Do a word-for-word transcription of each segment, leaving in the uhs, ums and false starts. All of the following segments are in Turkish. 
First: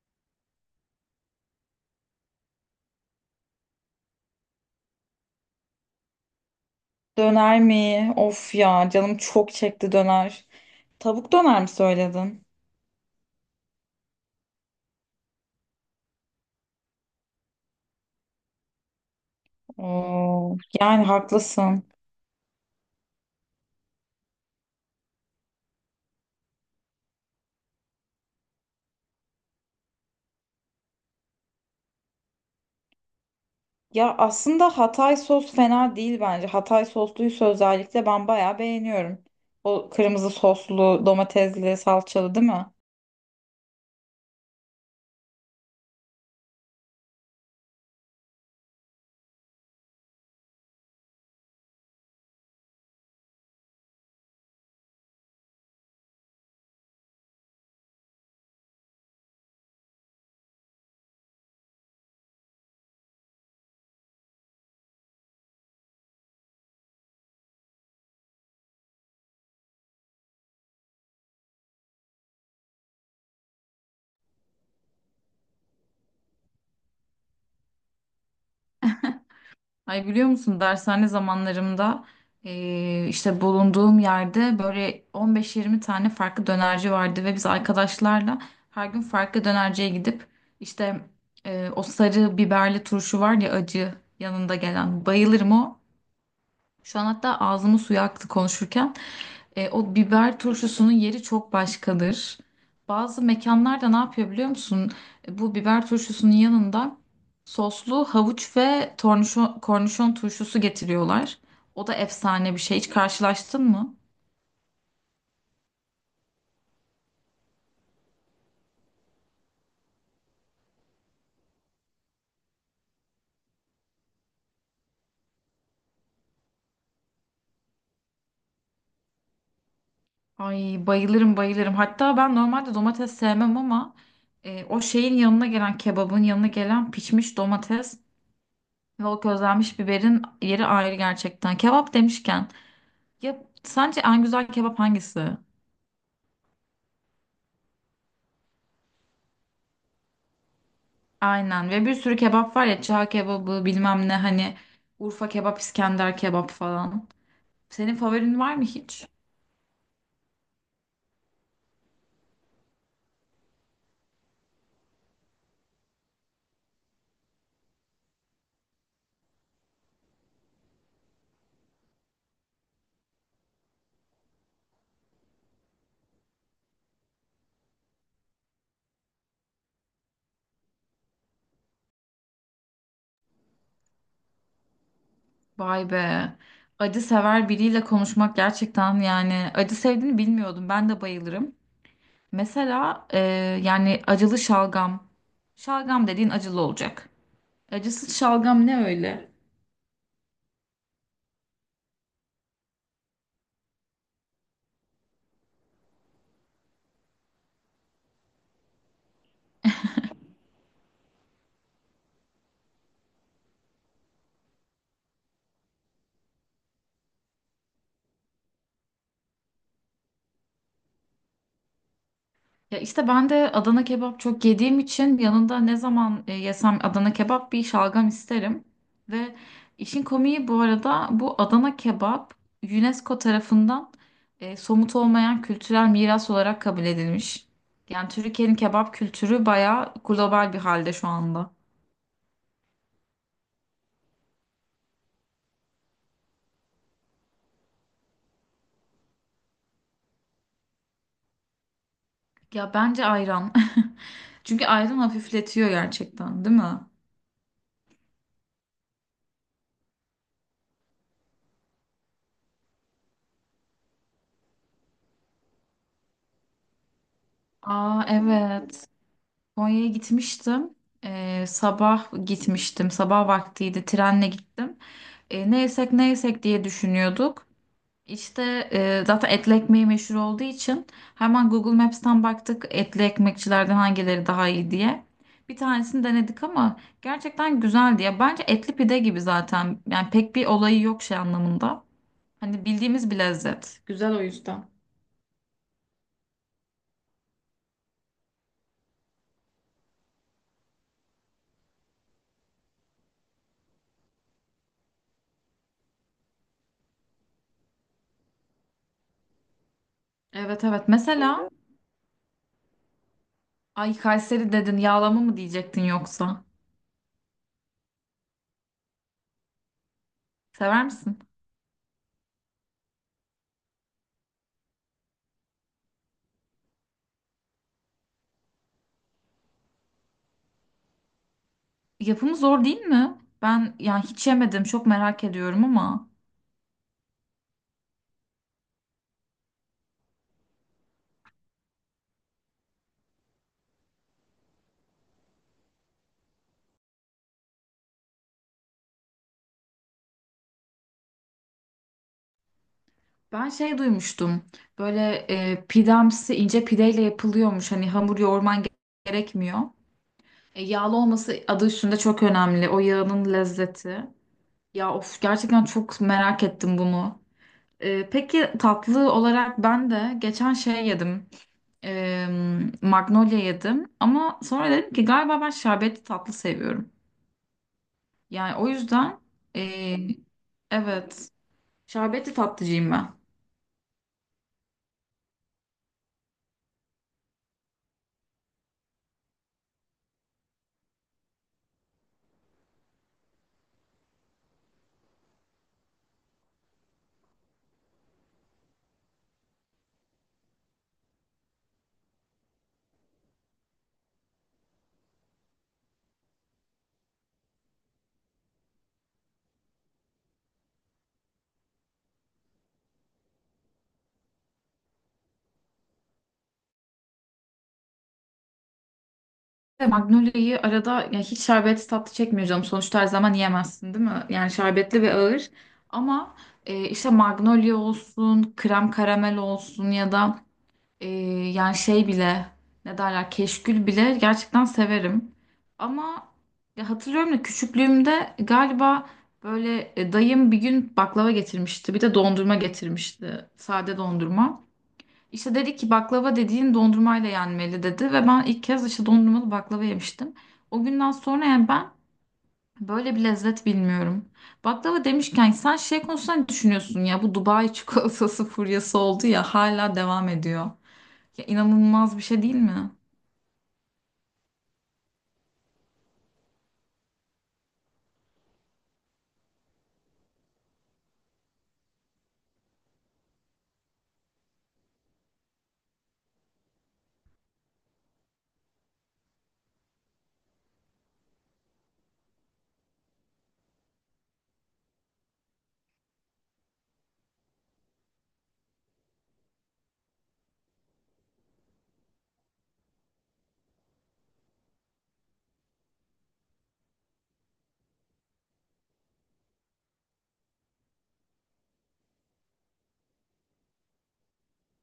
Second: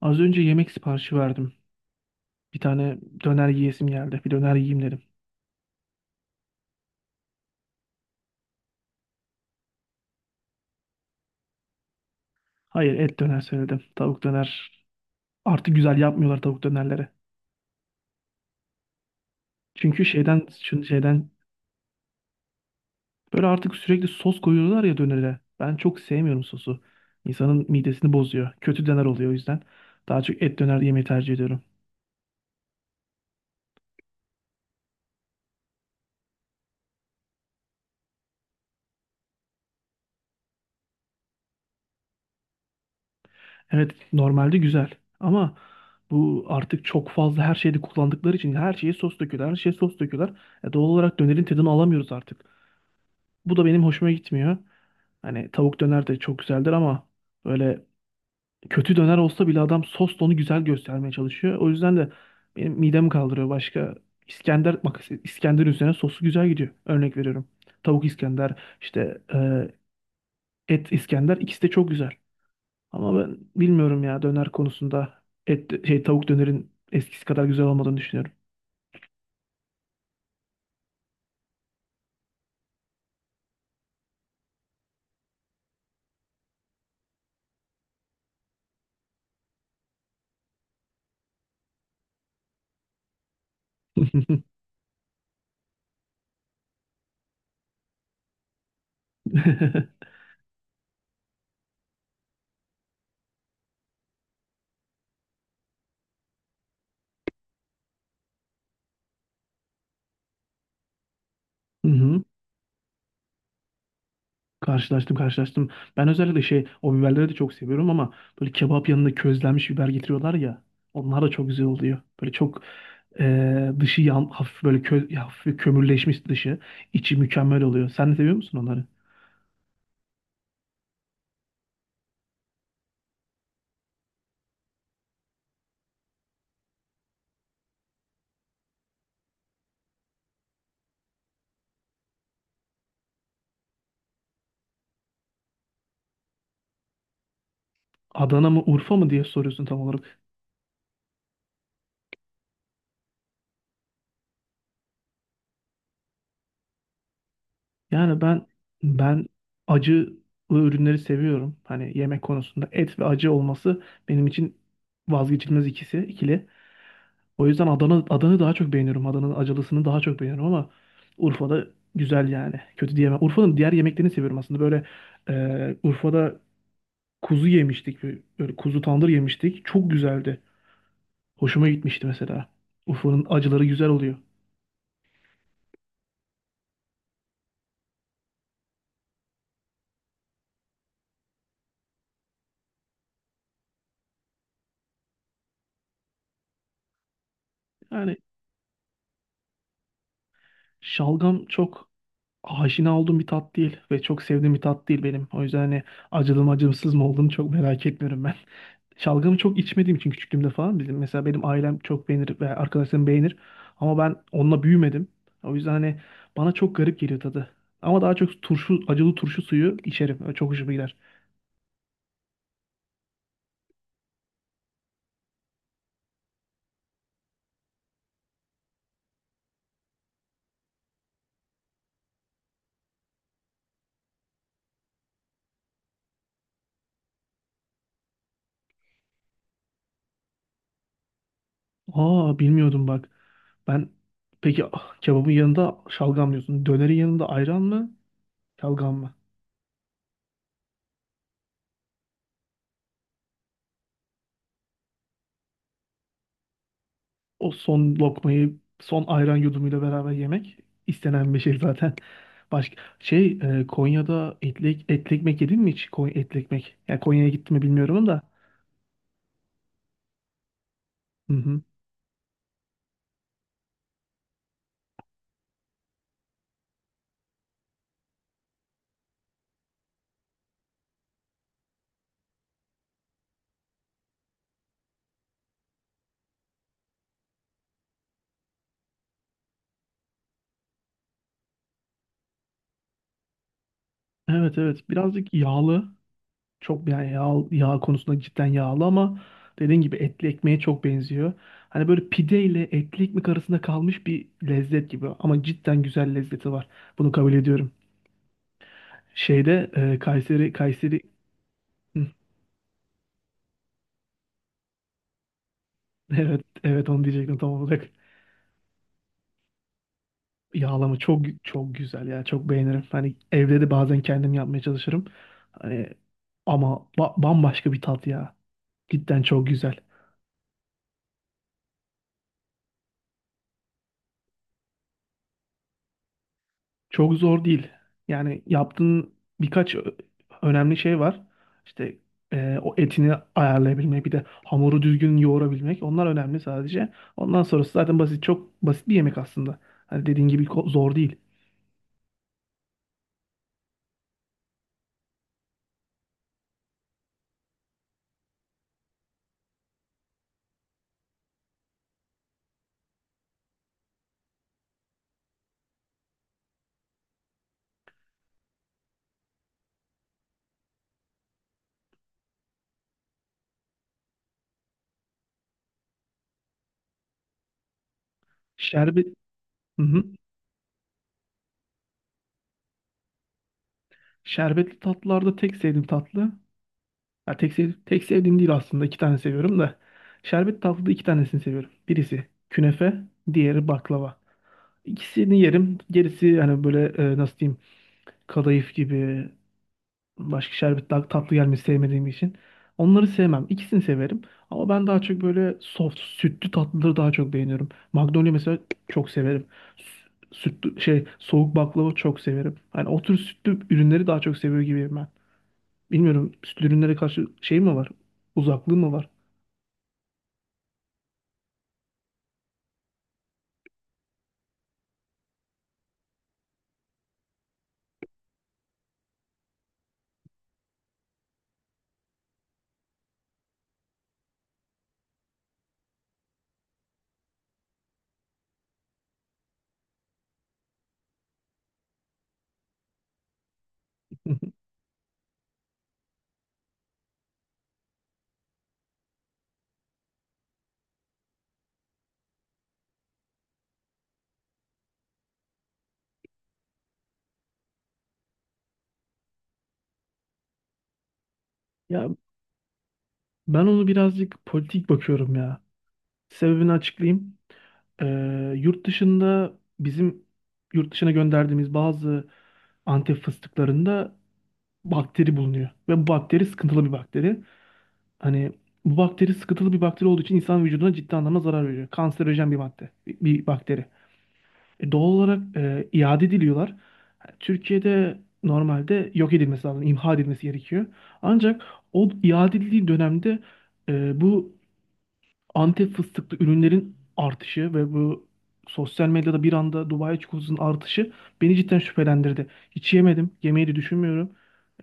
Az önce yemek siparişi verdim. Bir tane döner yiyesim geldi. Bir döner yiyeyim dedim. Döner mi? Of ya canım çok çekti döner. Tavuk döner mi söyledin? Hayır, et döner söyledim. Tavuk döner. Artık güzel yapmıyorlar tavuk dönerleri. Çünkü şeyden Oo, şun- yani şeyden haklısın. böyle artık sürekli sos koyuyorlar ya dönere. Ben çok sevmiyorum sosu. İnsanın midesini bozuyor. Kötü döner oluyor o yüzden. Daha çok et döner yemeyi tercih ediyorum. Ya aslında Hatay sos fena değil bence. Hatay sosluysa özellikle ben bayağı beğeniyorum. O kırmızı soslu, domatesli, salçalı değil mi? Evet, normalde güzel ama bu artık çok fazla her şeyde kullandıkları için her şeye sos döküyorlar. Her şeye sos döküyorlar. E, doğal olarak dönerin tadını alamıyoruz artık. Bu da benim hoşuma gitmiyor. Hani tavuk döner de çok güzeldir ama böyle kötü döner olsa bile adam sosla onu güzel göstermeye çalışıyor. O yüzden de benim midemi kaldırıyor. Başka İskender, bak, İskender üzerine sosu güzel gidiyor. Örnek veriyorum. Tavuk İskender, işte e, et İskender ikisi de çok güzel. Ama ben bilmiyorum ya, döner konusunda et şey tavuk dönerin eskisi kadar güzel olmadığını düşünüyorum. Ay biliyor musun dershane zamanlarımda eee, işte bulunduğum yerde böyle on beş yirmi tane farklı dönerci vardı ve biz arkadaşlarla her gün farklı dönerciye gidip işte eee, o sarı biberli turşu var ya acı yanında gelen bayılırım o. Şu an hatta ağzımı suya aktı konuşurken. E, o biber turşusunun yeri çok başkadır. Bazı mekanlarda ne yapıyor biliyor musun? E, Bu biber turşusunun yanında soslu havuç ve tornişon, kornişon turşusu getiriyorlar. O Hı da hı. efsane bir şey. Hiç karşılaştın mı? Karşılaştım karşılaştım. Ben özellikle şey o biberleri de çok seviyorum ama böyle kebap yanında közlenmiş biber getiriyorlar ya. Onlar da çok güzel oluyor. Böyle çok eee, dışı yan, hafif böyle kö, ya hafif bir kömürleşmiş dışı. İçi mükemmel oluyor. Sen de seviyor musun onları? Ay bayılırım bayılırım. Hatta ben normalde domates sevmem ama e, o şeyin yanına gelen kebabın yanına gelen pişmiş domates ve o közlenmiş biberin yeri ayrı gerçekten. Kebap demişken ya sence en güzel kebap hangisi? Adana mı, Urfa mı diye soruyorsun tam olarak. Aynen ve bir sürü kebap var ya çağ kebabı bilmem ne hani Urfa kebap İskender kebap falan. Senin Yani favorin ben var mı hiç? ben acı ürünleri seviyorum. Hani yemek konusunda et ve acı olması benim için vazgeçilmez ikisi, ikili. O yüzden Adana Adana'yı daha çok beğeniyorum. Adana'nın acılısını daha çok beğeniyorum ama Urfa'da güzel yani. Kötü diyemem. Urfa'nın diğer yemeklerini seviyorum aslında. Böyle e, Urfa'da kuzu yemiştik. Böyle kuzu tandır yemiştik. Çok güzeldi. Hoşuma gitmişti mesela. Urfa'nın acıları güzel oluyor. Vay be. Acı sever biriyle konuşmak gerçekten yani acı sevdiğini bilmiyordum. Ben de bayılırım. Mesela e, yani acılı şalgam. Şalgam dediğin acılı olacak. Yani Acısız şalgam ne öyle? şalgam çok aşina olduğum bir tat değil ve çok sevdiğim bir tat değil benim. O yüzden hani acılı mı, acımsız mı olduğunu çok merak etmiyorum ben. Şalgamı çok içmediğim için küçüklüğümde falan bizim mesela benim ailem çok beğenir ve arkadaşlarım beğenir ama ben onunla büyümedim. O yüzden hani bana çok garip geliyor tadı. Ama daha çok turşu, acılı turşu suyu içerim. Çok hoşuma gider. Ya işte ben de Adana kebap çok yediğim için yanında ne zaman e, yesem Adana kebap bir şalgam isterim. Ve işin komiği bu arada bu Adana kebap UNESCO tarafından e, somut olmayan kültürel miras olarak kabul edilmiş. Yani Türkiye'nin kebap kültürü bayağı global bir halde şu anda. Aa, bilmiyordum bak. Ben, peki ah, kebabın yanında şalgam diyorsun. Dönerin yanında ayran mı? Şalgam mı? Ya bence ayran. Çünkü ayran hafifletiyor gerçekten, değil mi? O son lokmayı son ayran yudumuyla beraber yemek istenen bir şey zaten. Başka şey e, Konya'da etli, etli ekmek yedin mi hiç? Konya, etli ekmek. Yani Konya'ya gittim mi Aa bilmiyorum da. evet. Konya'ya gitmiştim. Hı Ee, hı. sabah gitmiştim. Sabah vaktiydi. Trenle gittim. Ee, ne yesek ne yesek diye düşünüyorduk. İşte e, zaten etli ekmeği meşhur olduğu için hemen Google Maps'ten baktık etli ekmekçilerden hangileri daha iyi diye. Bir tanesini denedik ama gerçekten güzeldi ya. Bence etli pide gibi zaten. Yani pek bir olayı yok şey anlamında. Hani bildiğimiz bir lezzet. Güzel o Evet, yüzden. evet, birazcık yağlı. Çok yani yağ, yağ konusunda cidden yağlı ama dediğin gibi etli ekmeğe çok benziyor. Hani böyle pide ile etli ekmek arasında kalmış bir lezzet gibi ama cidden güzel lezzeti var. Bunu kabul ediyorum. Şeyde e, Kayseri Evet evet. Kayseri Mesela Hı, ay Kayseri dedin yağlama mı diyecektin evet, yoksa? evet, onu diyecektim tam olarak. Sever Yağlama misin? çok çok güzel ya. Çok beğenirim. Hani evde de bazen kendim yapmaya çalışırım. Hani ama ba- bambaşka bir tat ya. Cidden çok güzel. Yapımı zor değil mi? Ben yani hiç yemedim, çok merak ediyorum ama Çok zor değil. Yani yaptığın birkaç ö- önemli şey var. İşte e, o etini ayarlayabilmek, bir de hamuru düzgün yoğurabilmek. Onlar önemli sadece. Ondan sonrası zaten basit, çok basit bir yemek aslında. Hani dediğin gibi ko- zor değil. ben şey duymuştum. Böyle e, pidemsi ince pideyle yapılıyormuş. Hani hamur yoğurman ge- gerekmiyor. E, yağlı olması adı üstünde çok önemli. O yağının lezzeti. Ya of gerçekten çok merak ettim bunu. E, peki tatlı olarak ben de geçen şey yedim. E, Magnolia yedim. Ama sonra dedim ki galiba ben şerbetli tatlı seviyorum. Yani o Şerbet, yüzden e, hı hı. evet. Şerbetli tatlıcıyım ben. Şerbetli tatlılarda tek sevdiğim tatlı. Ya tek, sev, tek sevdiğim değil aslında, iki tane seviyorum da. Şerbetli tatlıda iki tanesini seviyorum. Birisi künefe, diğeri baklava. İkisini yerim. Gerisi hani böyle e, nasıl diyeyim, kadayıf gibi. Başka şerbet daha tatlı gelmesi sevmediğim için. Onları sevmem. İkisini severim. Ama ben daha çok böyle soft, sütlü tatlıları daha çok beğeniyorum. Magnolia mesela çok severim. Sü- Sütlü, şey, soğuk baklava çok severim. Yani o tür sütlü ürünleri daha çok seviyor gibiyim ben. Bilmiyorum, sütlü ürünlere karşı şey mi var? Uzaklığı mı var? Ve Magnolia'yı arada ya hiç şerbetli tatlı çekmiyor canım. Sonuçta her zaman yiyemezsin değil mi? Yani şerbetli ve ağır. Ama e, işte Magnolia olsun, krem karamel olsun ya da e, yani şey bile ne derler keşkül bile gerçekten severim. Ama ya hatırlıyorum da küçüklüğümde galiba böyle e, dayım bir gün baklava getirmişti. Bir de dondurma getirmişti. Sade dondurma. İşte dedi ki baklava dediğin dondurmayla yenmeli dedi ve ben ilk kez işte dondurmalı baklava yemiştim. O günden sonra yani ben böyle bir lezzet bilmiyorum. Baklava demişken sen şey konusunda ne düşünüyorsun ya bu Dubai çikolatası furyası oldu ya hala devam ediyor. Ya Ya inanılmaz bir şey değil mi? ben onu birazcık politik bakıyorum ya. Sebebini açıklayayım. Ee, yurt dışında bizim yurt dışına gönderdiğimiz bazı Antep fıstıklarında bakteri bulunuyor. Ve bu bakteri sıkıntılı bir bakteri. Hani bu bakteri sıkıntılı bir bakteri olduğu için insan vücuduna ciddi anlamda zarar veriyor. Kanserojen bir madde, bir bir bakteri. E, doğal olarak e, iade ediliyorlar. Ha, Türkiye'de normalde yok edilmesi lazım, imha edilmesi gerekiyor. Ancak o iade edildiği dönemde e, bu Antep fıstıklı ürünlerin artışı ve bu sosyal medyada bir anda Dubai çikolatasının artışı beni cidden şüphelendirdi. Hiç yemedim. Yemeyi de düşünmüyorum.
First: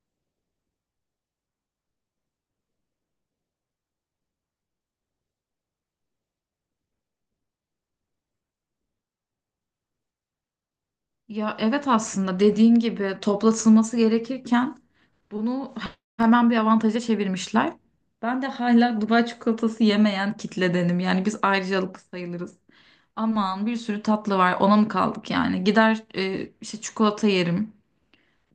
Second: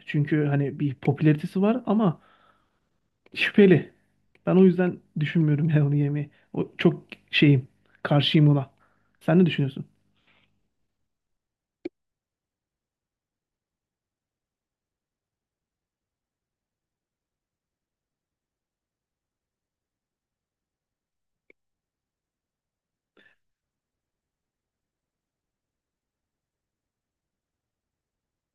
Çünkü hani bir popülaritesi var ama şüpheli. Ben o yüzden düşünmüyorum yani onu yemeyi. O çok şeyim. Karşıyım ona. Sen ne düşünüyorsun? Ya evet aslında dediğin gibi toplatılması gerekirken bunu hemen bir avantaja çevirmişler. Ben de hala Dubai çikolatası yemeyen kitledenim. Yani biz ayrıcalıklı sayılırız. Aman bir sürü tatlı var ona mı kaldık yani gider e, işte çikolata yerim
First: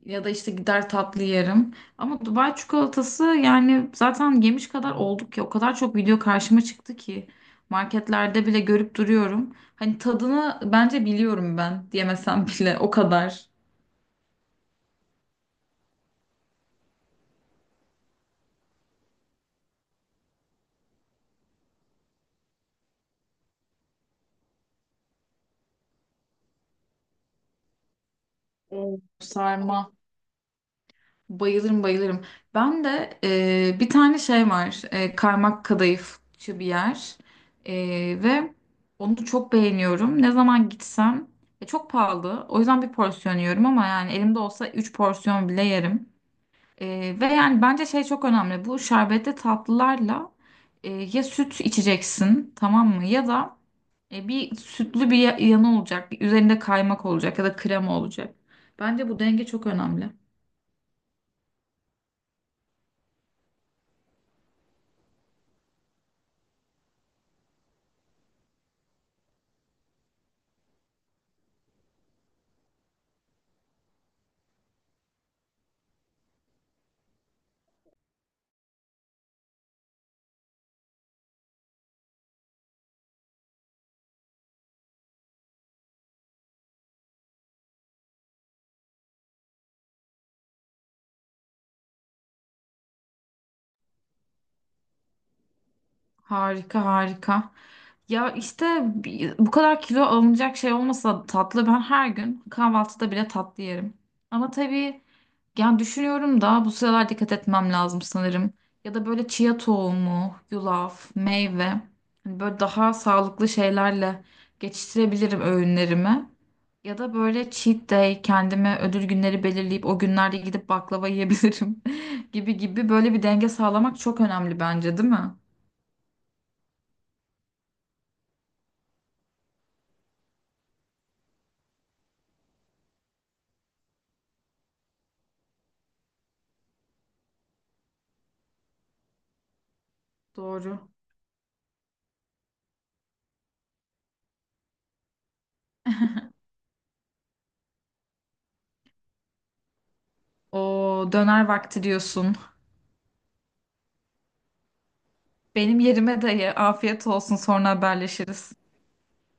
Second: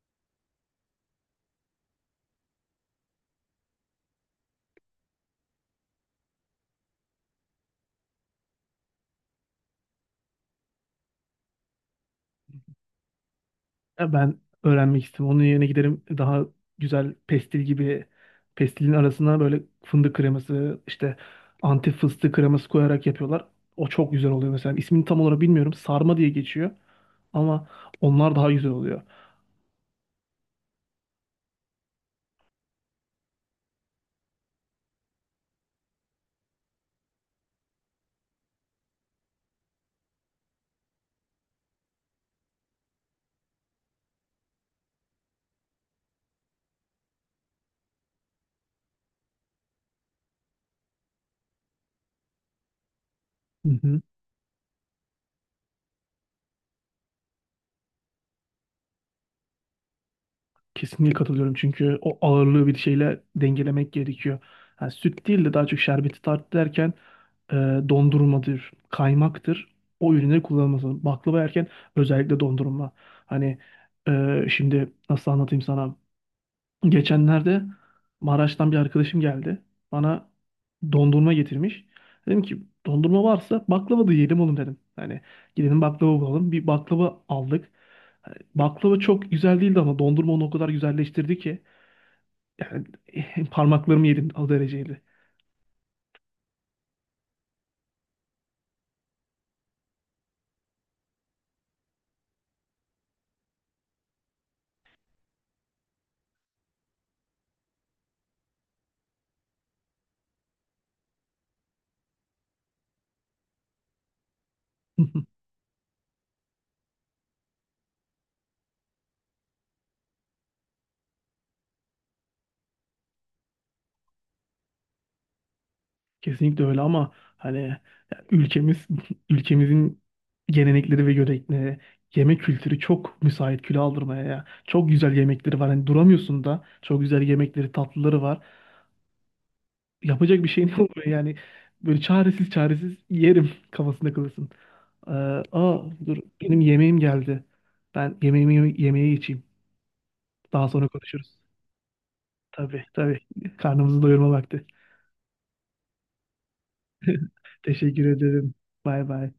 ya da işte gider tatlı yerim ama Dubai çikolatası yani zaten yemiş kadar olduk ya o kadar çok video karşıma çıktı ki marketlerde bile görüp duruyorum hani tadını bence biliyorum ben diyemesem bile o kadar. Ya ben öğrenmek istedim. Onun yerine giderim daha güzel pestil gibi, pestilin arasına böyle fındık kreması, işte antif fıstık kreması koyarak yapıyorlar. O çok güzel oluyor mesela. İsmini tam olarak bilmiyorum. Sarma diye geçiyor ama onlar daha güzel Hmm. oluyor. Sarma. Bayılırım bayılırım. Ben de e, bir tane şey var. E, kaymak kadayıfçı bir yer. E, ve onu çok beğeniyorum. Ne zaman gitsem e, çok pahalı. O yüzden bir porsiyon yiyorum ama yani elimde olsa üç porsiyon bile yerim. E, ve yani bence şey çok önemli. Bu şerbetli tatlılarla e, ya süt içeceksin tamam mı? Ya da Mhm. e, bir sütlü bir ya- yanı olacak. Bir üzerinde kaymak olacak ya da krema olacak. Bence bu denge çok önemli. Kesinlikle katılıyorum, çünkü o ağırlığı bir şeyle dengelemek gerekiyor. Yani süt değil de daha çok şerbeti tart derken e, dondurmadır, kaymaktır. O ürünleri kullanılması lazım. Baklava yerken özellikle dondurma. Hani e, şimdi nasıl anlatayım sana? Geçenlerde Maraş'tan bir arkadaşım geldi. Bana dondurma getirmiş. Dedim ki dondurma varsa baklava da yiyelim oğlum dedim. Hani gidelim baklava bulalım. Bir baklava aldık. Baklava çok güzel değildi ama dondurma onu o kadar güzelleştirdi ki. Yani parmaklarımı yedim, o dereceydi. Harika harika. Ya işte bi- bu kadar kilo alınacak şey olmasa tatlı ben her gün kahvaltıda bile tatlı yerim. Ama tabii yani düşünüyorum da bu sıralar dikkat etmem lazım sanırım. Ya da böyle chia tohumu, yulaf, meyve hani böyle daha sağlıklı şeylerle geçiştirebilirim öğünlerimi. Ya da böyle cheat day kendime ödül günleri belirleyip o günlerde gidip baklava yiyebilirim gibi gibi böyle bir denge sağlamak çok önemli bence değil mi? Kesinlikle öyle ama hani ya ülkemiz ülkemizin gelenekleri ve görenekleri, yemek kültürü çok müsait kilo aldırmaya ya. Çok güzel yemekleri var. Hani duramıyorsun da, çok güzel yemekleri, tatlıları var. Yapacak bir şeyin Doğru. olmuyor yani. Böyle çaresiz çaresiz yerim kafasında kalırsın. Ee, Aa, dur, benim yemeğim geldi. Ben yemeğimi yeme- yemeğe geçeyim. Daha sonra O konuşuruz. döner vakti diyorsun. Tabii, tabii. Karnımızı doyurma vakti. Benim yerime dayı. Afiyet olsun. Sonra Teşekkür ederim. haberleşiriz. Bay bay.